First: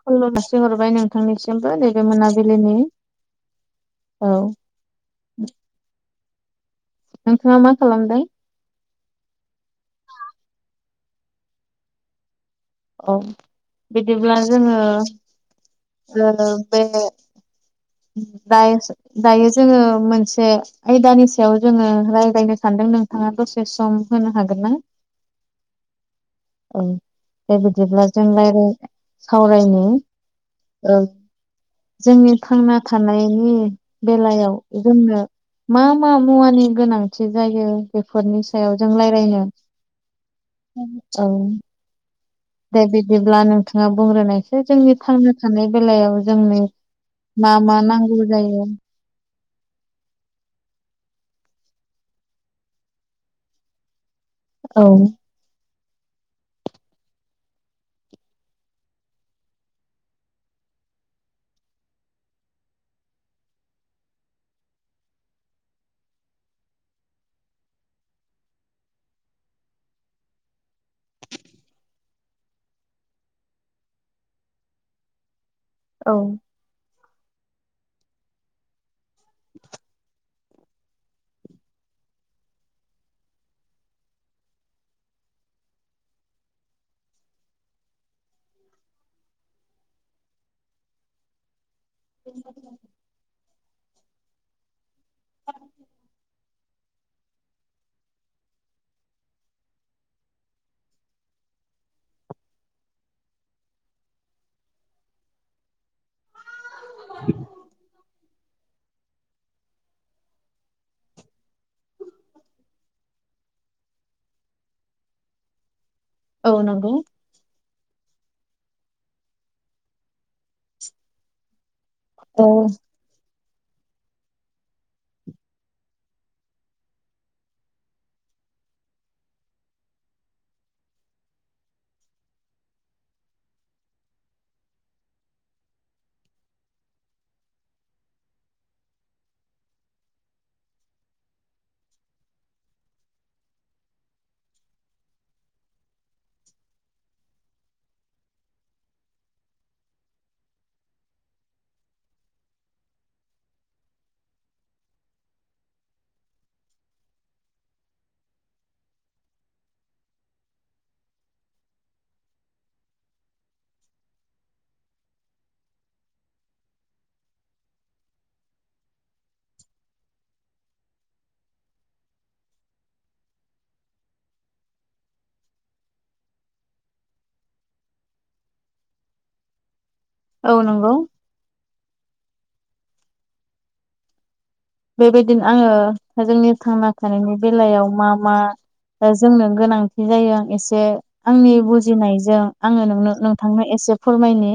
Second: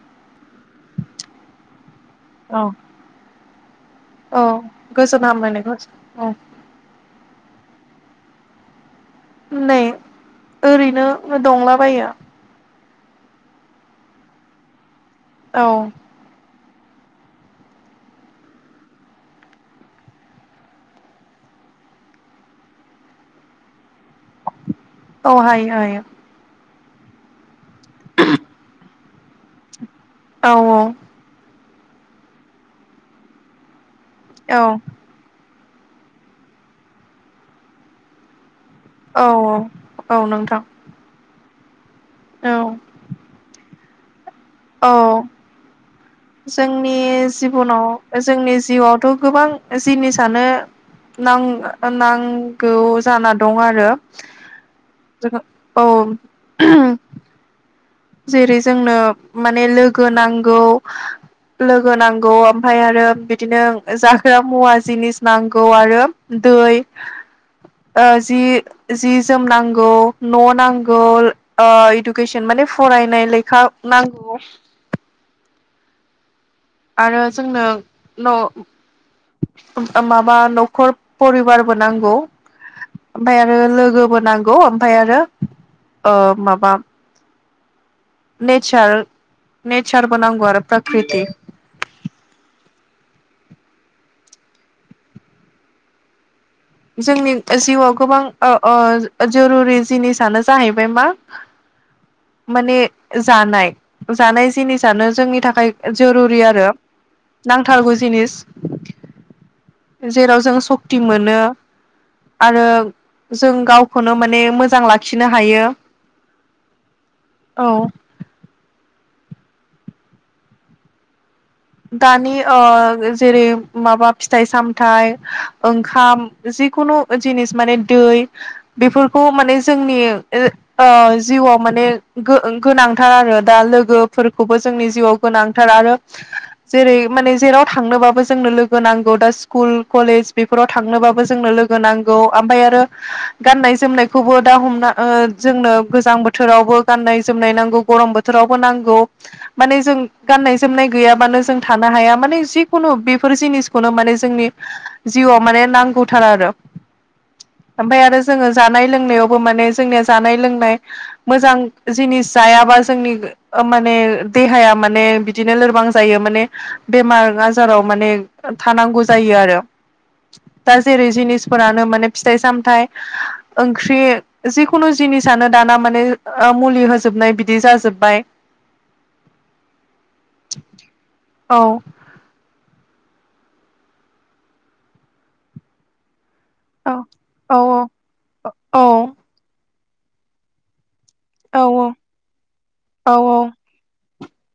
खुलुमनाय जासि हरबाय नोंथांनिसिमबो नैबे मोना औ औ गोजोन हामलायनायखौ औ नोंथाङा मा खालामदों? नै ओरैनो दंलाबायो। औ बिदिब्ला जोङो औ बे दायो दायो जोङो मोनसे आयदानि सायाव जोङो रायज्लायनो सानदों नोंथाङा दसे सम होनो हागोन ना? औ हायो हायो। औ बेे बिदिब्ला जों राय्लाय सावरायनो ओ औ जोंनि थांना थानायनि बेलायाव औ जोंनो मा मा मुवानि गोनांथि जायो बेफोरनि सायाव जों औ रायलायनो औ नोंथां औ औ दे बिदिब्ला नोंथाङा बुंग्रोनाय औ जोंनि थांना थानाय बेलायाव जोंनो जोंनि मा मा नांगौ जायो थ' गोबां जिनिसानो नां नांगौ जाना दं आरो। औ औ जेरै जोंनो माने लोगो नांगौ। लोगो नांगौ ओमफ्राय आरो बिदिनो जाग्रा मुवा जिनिस नांगौ आरो दै [inaudible] ओ जि जि जोम नांगौ न' नांगौ इडुकेसन माने फरायनाय लेखा नांगौ औ आरो जोंनो न' माबा न'खर परिबारबो नांगौ ओमफफ्राय आरो लोगोबो नांगौ ओमफफ्राय आरो माबा नेचार नेचारबो नांगौ आरो प्रकृति बे [inaudible] जोंनि जिउआव गोबां जरुरि जिनिसानो जाहैबाय मा माने जानाय जानाय जिनिसानो जोंनि थाखाय जुरुरि आरो नांथारगौ जिनिस जेराव जों सक्ति मोनो आरो जों गावखौनो माने मोजां लाखिनो हायो औ नंगौ औ दानि औ आ जेरै माबा फिथाइ सामथाइ ओंखाम जिखुनु जिनिस माने दै बेफोरखौ माने जोंनि जिउआव माने गोनांथार आरो दा लोगोफोरखौबो जोंनि जिउआव गोनांथार आरो [inaudible] जेरै माने जेराव थांनोबाबो जोंनो लोगो नांगौ दा स्कुल कलेज बेफोराव थांनोबाबो जोंनो लोगो होनांगौ ओमफ्राय आरो गाननाय जोमनायखौबो दा हमना जोंनो गोजां बोथोरावबो गाननाय जोमनाय नांगौ गरम बोथोर बोथोरावबो नांगौ माने जों गाननाय जोमनाय गैयाबानो जों थानो हाया माने जिखुनु बेफोर जिनिसखौनो माने जोंनि जिउआव माने नांगौथारा आरो ओमफ्राय आरो जोंङो जानाय लोंनायावबो माने जोंनिया जानाय लोंनाय मोजां जिनिस जायाबा जोंनि माने देहाया माने बिदिनो लोरबां जायो माने बेमार आजाराव माने थानांगौ जायो आरो दा जेरै जिनिसफोरानो माने फिथाइ सामथाइ ओंख्रि जिखुनु जिनिसानो दाना माने मुलि होजोबनाय बिदि जाजोब्बाय औ नंगौ औ बेबायदिनो आंङो जोंनि थांना औ थानायनि औ बेलायाव मा मा जोंनो गोनांथि जायो एसे आंनि औ बुजिनायजों आंङो नों नोंथांनो एसे फोरमायनो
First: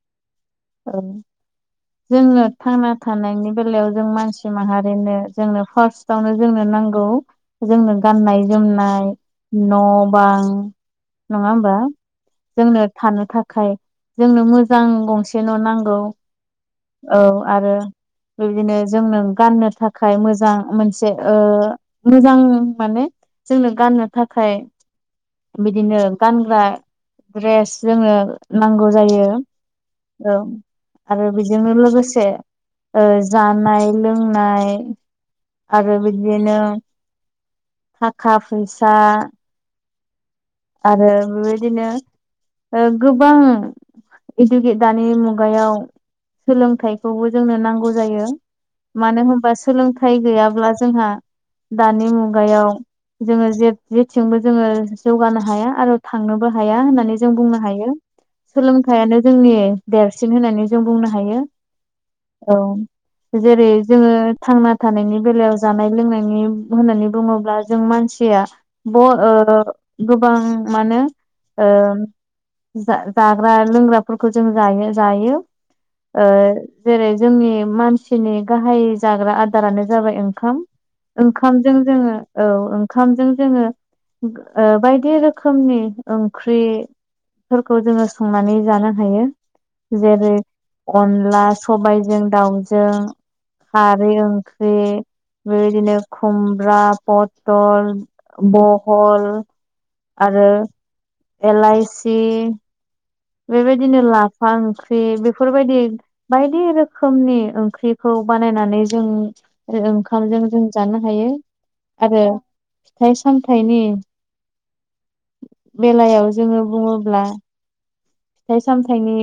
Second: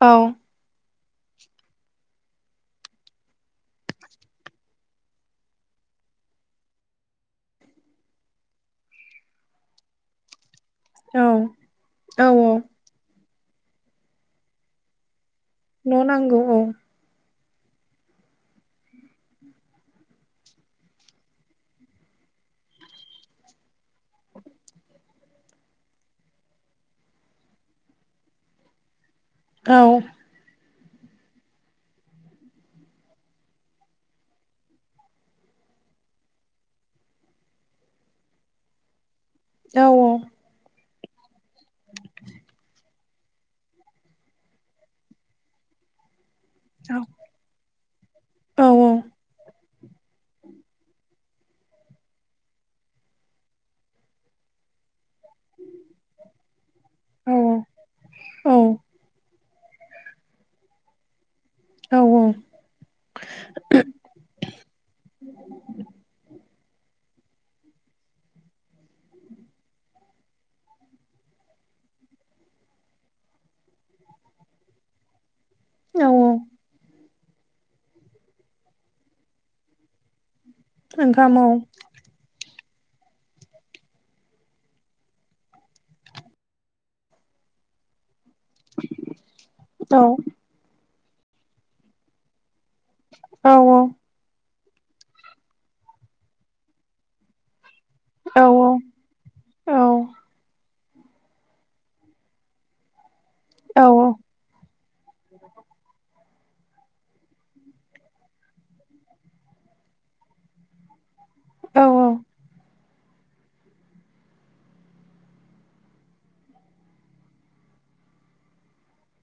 औ औ जोंनो थांना थानायनि बेलायाव जों मानसि माहारिनो जोंनो फार्स्टावनो जोंनो नांगौ जोंनो गाननाय जोमनाय न' बां औ नंङा होमबा औ औ जोंनो थानो थाखाय जोंनो मोजां गंसे न' नांगौ। औ आरो बिदिनो जोंनो गाननो थाखाय मोजां मोनसे मोजां माने जोंनो गाननो थाखाय बिदिनो गानग्रा द्रेस जोंङो नांगौ जायो। औ औ आरो बेजोंनो लोगोसे जानाय लोंनाय आरो बिदिनो थाखा फैसा औ औ आरो बेबायदिनो गोबां इडुकेट दानि मुगायाव सोलोंथाइखौबो जोंनो नांगौ जायो औ मानो होनबा सोलोंथाइ गैयाब्ला जोंहा दानि मुगायाव जोंङो जे जेथिंबो जोंङो जौगानाय हाया आरो थांनोबो हाया होननानै जों बुंनो हायो सोलोंथाइानो जोंनि देरसिन होननानै जों बुंनो हायो। औ औ औ जेरै जोंङो थांना थानायनि बेलायाव जानाय लोंनायनि होननानै बुंङोब्ला जों मानसिया ब ओ गोबां मानो ओ जाग्रा लोंग्राफोरखौ जों जायो जायो ओ जेरै जोंनि मानसिनि गाहाय जाग्रा आदारानो जाबाय ओंखाम ओंखाम जों जोंङो औ ओंखामजों जोंङो बाय बायदि रोखोमनि ओंख्रिफोरखौ जोंङो संनानै जानो हायो औ जेरै अनला सबायजों दाउ औ खारै ओंख्रि बे बेबायदिनो खुमब्रा पथल औ बहल औ आरो एलाइसि बेबायदिनो लाफा ओंख्रि बेफोरबायदि बायदि रोखोमनि ओंख्रिखौ बानायनानै जों आरो ओंखामजों जों जानो हायो आरो फिथाइ सामथाइनि बेलायाव जोङो बुङोब्ला फिथाइ सामथाइनि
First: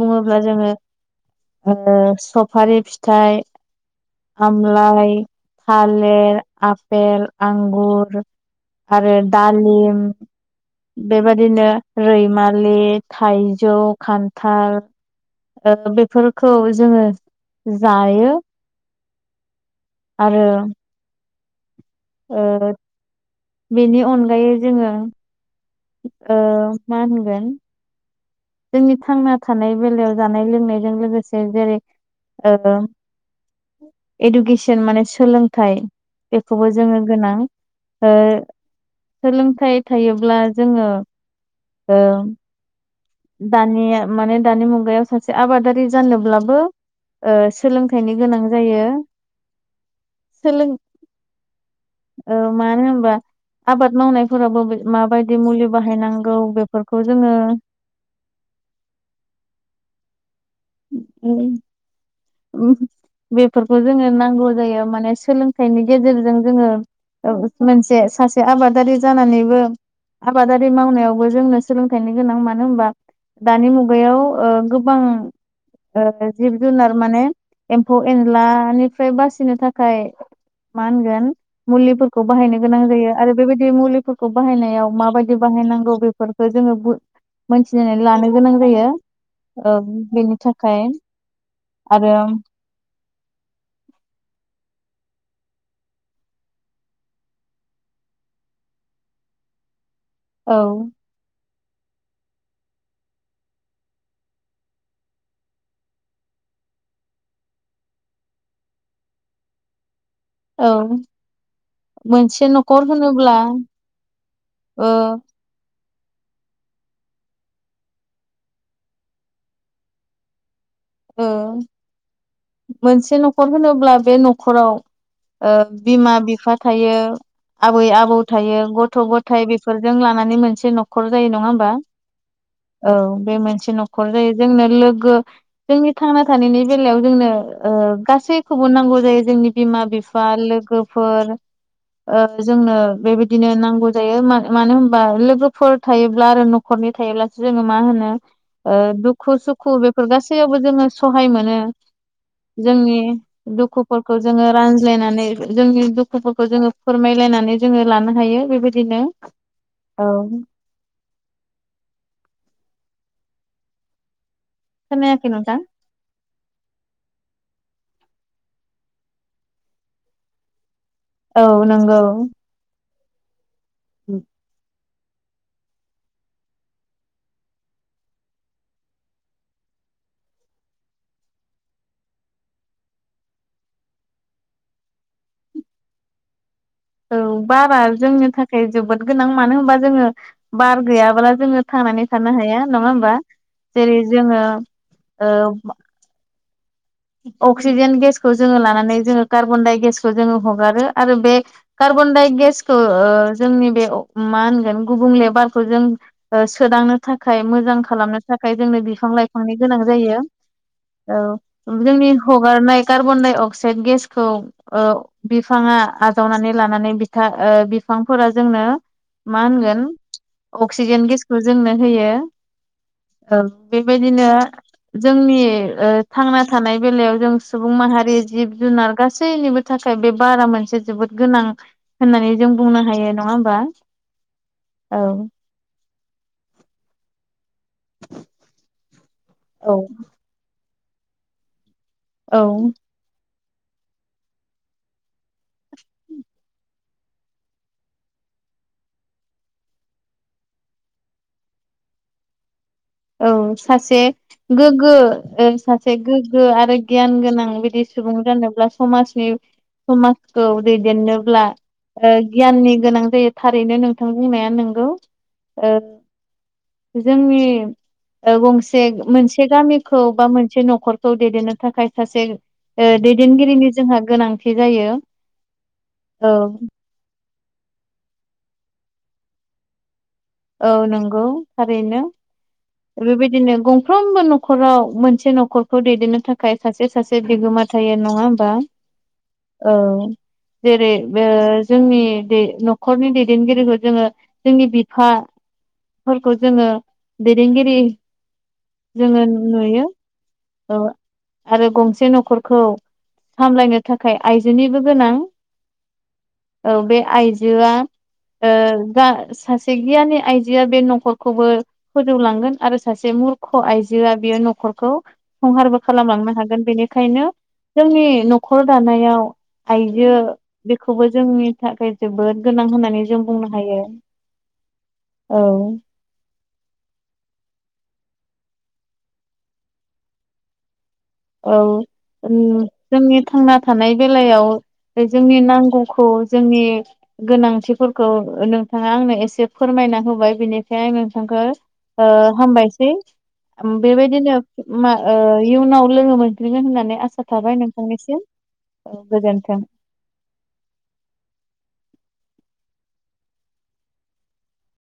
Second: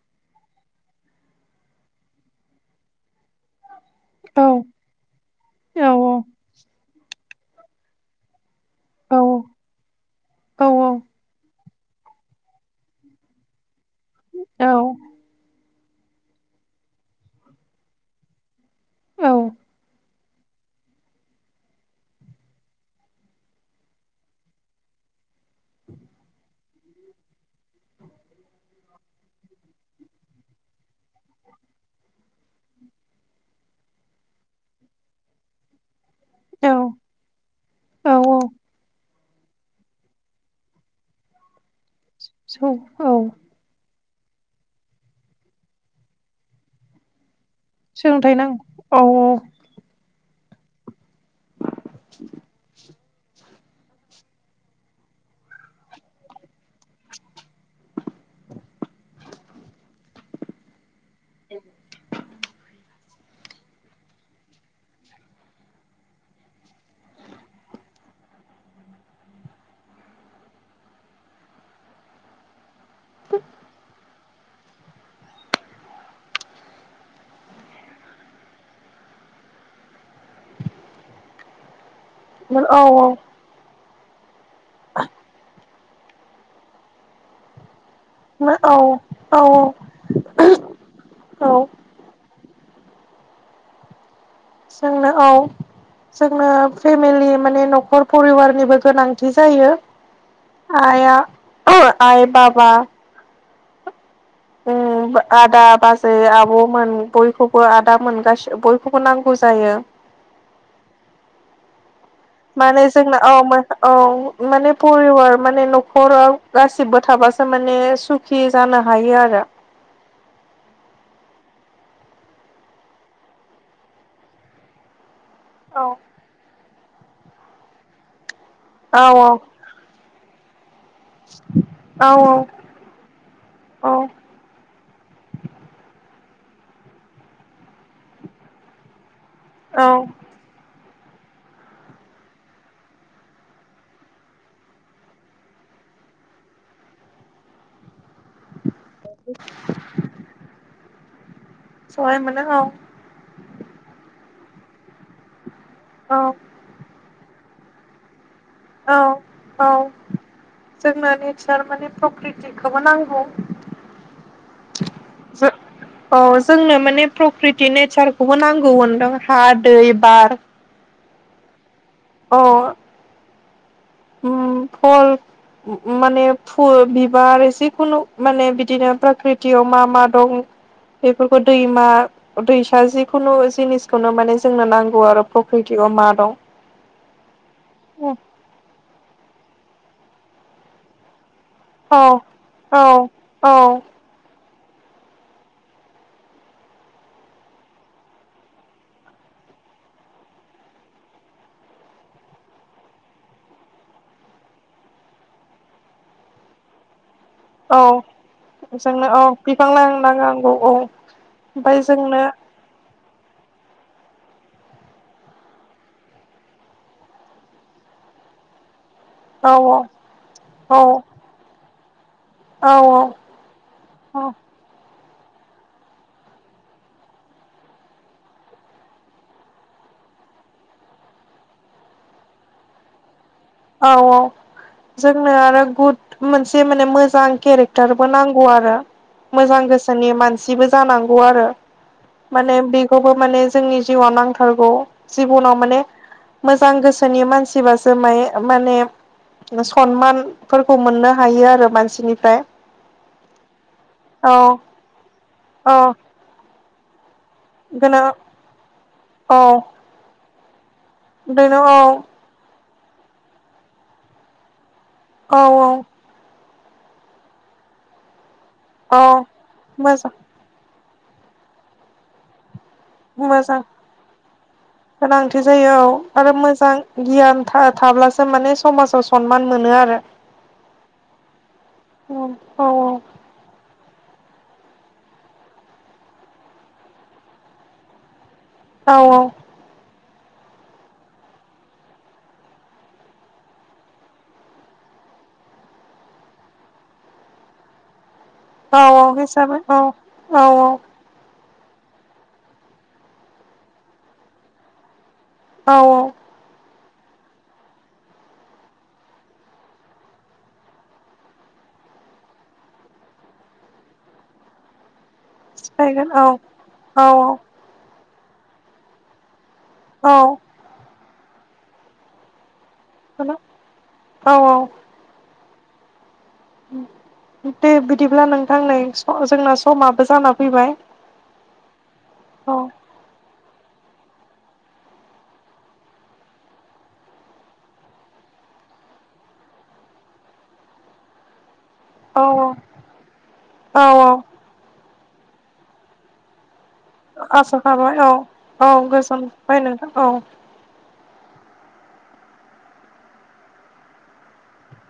बुङोब्ला जोङो सफारि फिथाय आमलाइ थालिर आपेल आंगुर आरो औ दालिम बेबादिनो रैमालि थाइजौ खान्थाल बेफोरखौ जोङो जायो औ आरो ओ बेनि अनगायै जोङो ओ मा होनगोन जोंनि थांना थानाय बेलायाव जानाय लोंनायजों लोगोसे जेरै इडुकेसन माने सोलोंथाइ बेखौबो जोङो गोनां सोलोंथाइ थायोब्ला जोङो औ औ औ दानिया माने दानि मुगायाव सासे आबादारि जानोब्लाबो ओ सोलोंथाइनि सोलोंथाइ गोनां जायो नांगौ औ सोलों ओ मानो होनबा आबाद मावनायफोरावबो माबायदि मुलि बाहायनांगौ बेफोरखौ जोङो उ ओम बेफोरखौ जोङो नांगौ जायो माने सोलोंथाइनि गेजेरजों जोङो मोनसे सासे आबादारि जानानैबो आबादारि मावनायावबो जोंनो सोलोंथाइनि गोनां मानो होमबा दानि मुगायाव ओ गोबां जिब जुनार माने एम्फौ एनलानिफ्राय बासिनो थाखाय मा होनगोन मुलिफोरखौ बाहायनो औ गोनां औ जायो आरो बेबायदि मुलिफोरखौ बाहायनायाव माबायदि बाहायनांगौ बेफोर खौ जोङो मोनथिनानै लानो औ गोनां औ जायो ओ बेनि थाखाय औ आरो जोंनो औ जोंनो फेमिलि माने न'खर फरिबारनिबो गोनांथि जायो औ आया आइ बाबा [inaudible] उम आदा बाजै आब'मोन बयखौबो आदा मोन गासिबो बयखौबो नांगौ जायो औ मोनसे माने न'खर जोंना होनोब्ला औ औ माने ओ परिबार माने न'खराव गासिबो थाबासो माने सुखि जानो हायो आरो मोनसे न'खर होनोब्ला बे न'खराव ओ बिमा बिफा थायो आबै आबौ थायो गथ' औ गथाय बे फोरजों लानानै मोनसे न'खर न'खर जायो नङा होमबा औ औ बे मोनसे औ न'खर जायो जोंनो लोगो जोंनि थांना थानायनि बेलायाव जोंनो गासैखौबो नांगौ जायो जोंनि बिमा औ बिफा लोगोफोर जोंनो बेबायदिनो नांगौ जायो मानो होमबा लोगोफोर थायोब्ला आरो नख न'खरनि थायोब्लासो जोङो मा होनो दुख खु सुखु बेफोर गासैयावबो जोङो सहाय मोनो सहाय मोनो औ जों नि दुखुफोरखौ जोङो रानज्लायनानै जोंनि औ दुखुफोरखौ जोङो फोरमायलायनानै जोङो लानो हायो बेबायदि औ औ। जोंनो नेतस्सार माने प्रकृतिखौबो नांगौ खोनायाखै नोंथां औ जोंनो माने प्रकृति नेतस्सारखौबो नांगौ होनदां हा दै बार औ नंगौ। अ [inaudible] [unintelligible] माने फुल बिबार जिखुनु माने बिदिनो पाकृतियाव मा मा दं बेफोरखौ दैमा दैसा जिखुनु जिनिसखौनो माने जोंनो नांगौ आरो फकृतिआव मा दं। औ बारा जोंनि थाखाय जोबोद गोनां मानो होनबा जोङो बार गैयाब्ला जोङो। थांनानै औ थानो हाया औ नङा होमबा औ जेरै जोङो। अक्सिजेन गेसखौ जोङो लानानै जोङो कार्बन दाइगेसखौ जोङो हगारो आरो बे कार्बन दाइ अक्ससखौ जोंनि बे मा होनगोन गुबुं लेबारखौ जों सोदांनो थाखाय मोजां औ खालामनो थाखाय जोंनो बिफां औ लाइफांनि बिफां गोनां लाइफां जायो नांगौ औ औ। ओमफ्राय जोंनि जोंनो हगारनाय कार्बन डाइ अक्साइद गेसखौ। औ बिफाङा आजावनानै लानानै बिथा ओ बिफांफोरा जोंनो। मा औ औ होनगोन औ अक्सिजेन गेसखौ जोंनो होयो। औ ओव औ बेबायदिनो जोंनि थांना थानाय बेलायाव जों सुबुं माहारि जिब जुनार गासैनिबो थाखाय बे बारा मोनसे जोबोद गोनां। होननानै जों बुंनो हायो नङा होमबा। औ औ औ जोंनो आरो गुद मोनसे माने मोजां केरेक फटारबो नांगौ आरो मोजां गोसोनि मानसिबो जानांगौ आरो। औ माने बेखौबो माने जोंनि जिउआव नांथारगौ जिबनाव माने। मोजां गोसोनि मानसिबासो माइ माने सनमानफोरखौ मोननो हायो आरो मानसिनिफ्राय औ सासे औ गोग्गो औ सासे गोग्गो आरो गियान गोनां बिदि गोनो सुबुं जानोब्ला समाजनि औ समाजखौ दैदेननोब्ला। बिदिनो औ गियाननि गोनां जायो थारैनो नोंथां बुंनाया नोंगौ। औ औ जोंनि गंसे औ मोनसे गामिखौ मोजां बा मोनसे न'खर खौ दैदेननो थाखाय सासे मोजां दैदेनगिरिनि जोंहा गोनांथि जायो गोनांथि जायो औ औ आरो मोजां गियान थाब्लासो माने समाजाव सनमान मोनो आरो। औ नंगौ थारैनो औ बेबायदिनो गंफ्रामबोख न'खराव मोनसे न'खरखौ दैदेननो थाखाय सासे सासे बिगोमा थायो नङा होमबा। औ औ। औ। जेरै जोंनि न'खरनि दैदेनगिरिखौ जोङो जोंनि। फोरखौ जोङो दैदेनगिरि औ औ जोङो हिसाबै औ नुयो। औ आरो गंसे न'खरखौ सामलायनो थाखाय आइजोनिबो गोनां। औ औ। औ बे आइजोआ सासे सिगियानि आइजोआ बे न'खरखौबो फोजौलांगोन आरो सासे मुरख' आइजोआ बियो न'खरखौ संहारबो सिफायगोन औ खालामलांनो हागोन औ बेनिखायनो जोंनि न'खर दानायाव आइजो औ बेखौबो जोंनि थाखाय जोबोद गोनां होननानै जों बुंनो हायो औ औ औ दे बिदिब्ला नोंथां नै जोंना समाबो जाना फैबाय औ औ जोंनि थांना थानाय बेलायाव जोंनि नांगौखौ जोंनि गोनांथिफोरखौ नोंथाङा आंनो एसे फोरमायना होबाय बिनिखाय आं नोंथांखौ औ हामबायसै औ औ बेबायदिनो इयुनाव लोगो मोनफिनगोन होननानै आसा थाबाय नोंथांनिसिम औ गोजोनबाय गोजोन्थों नोंथां औ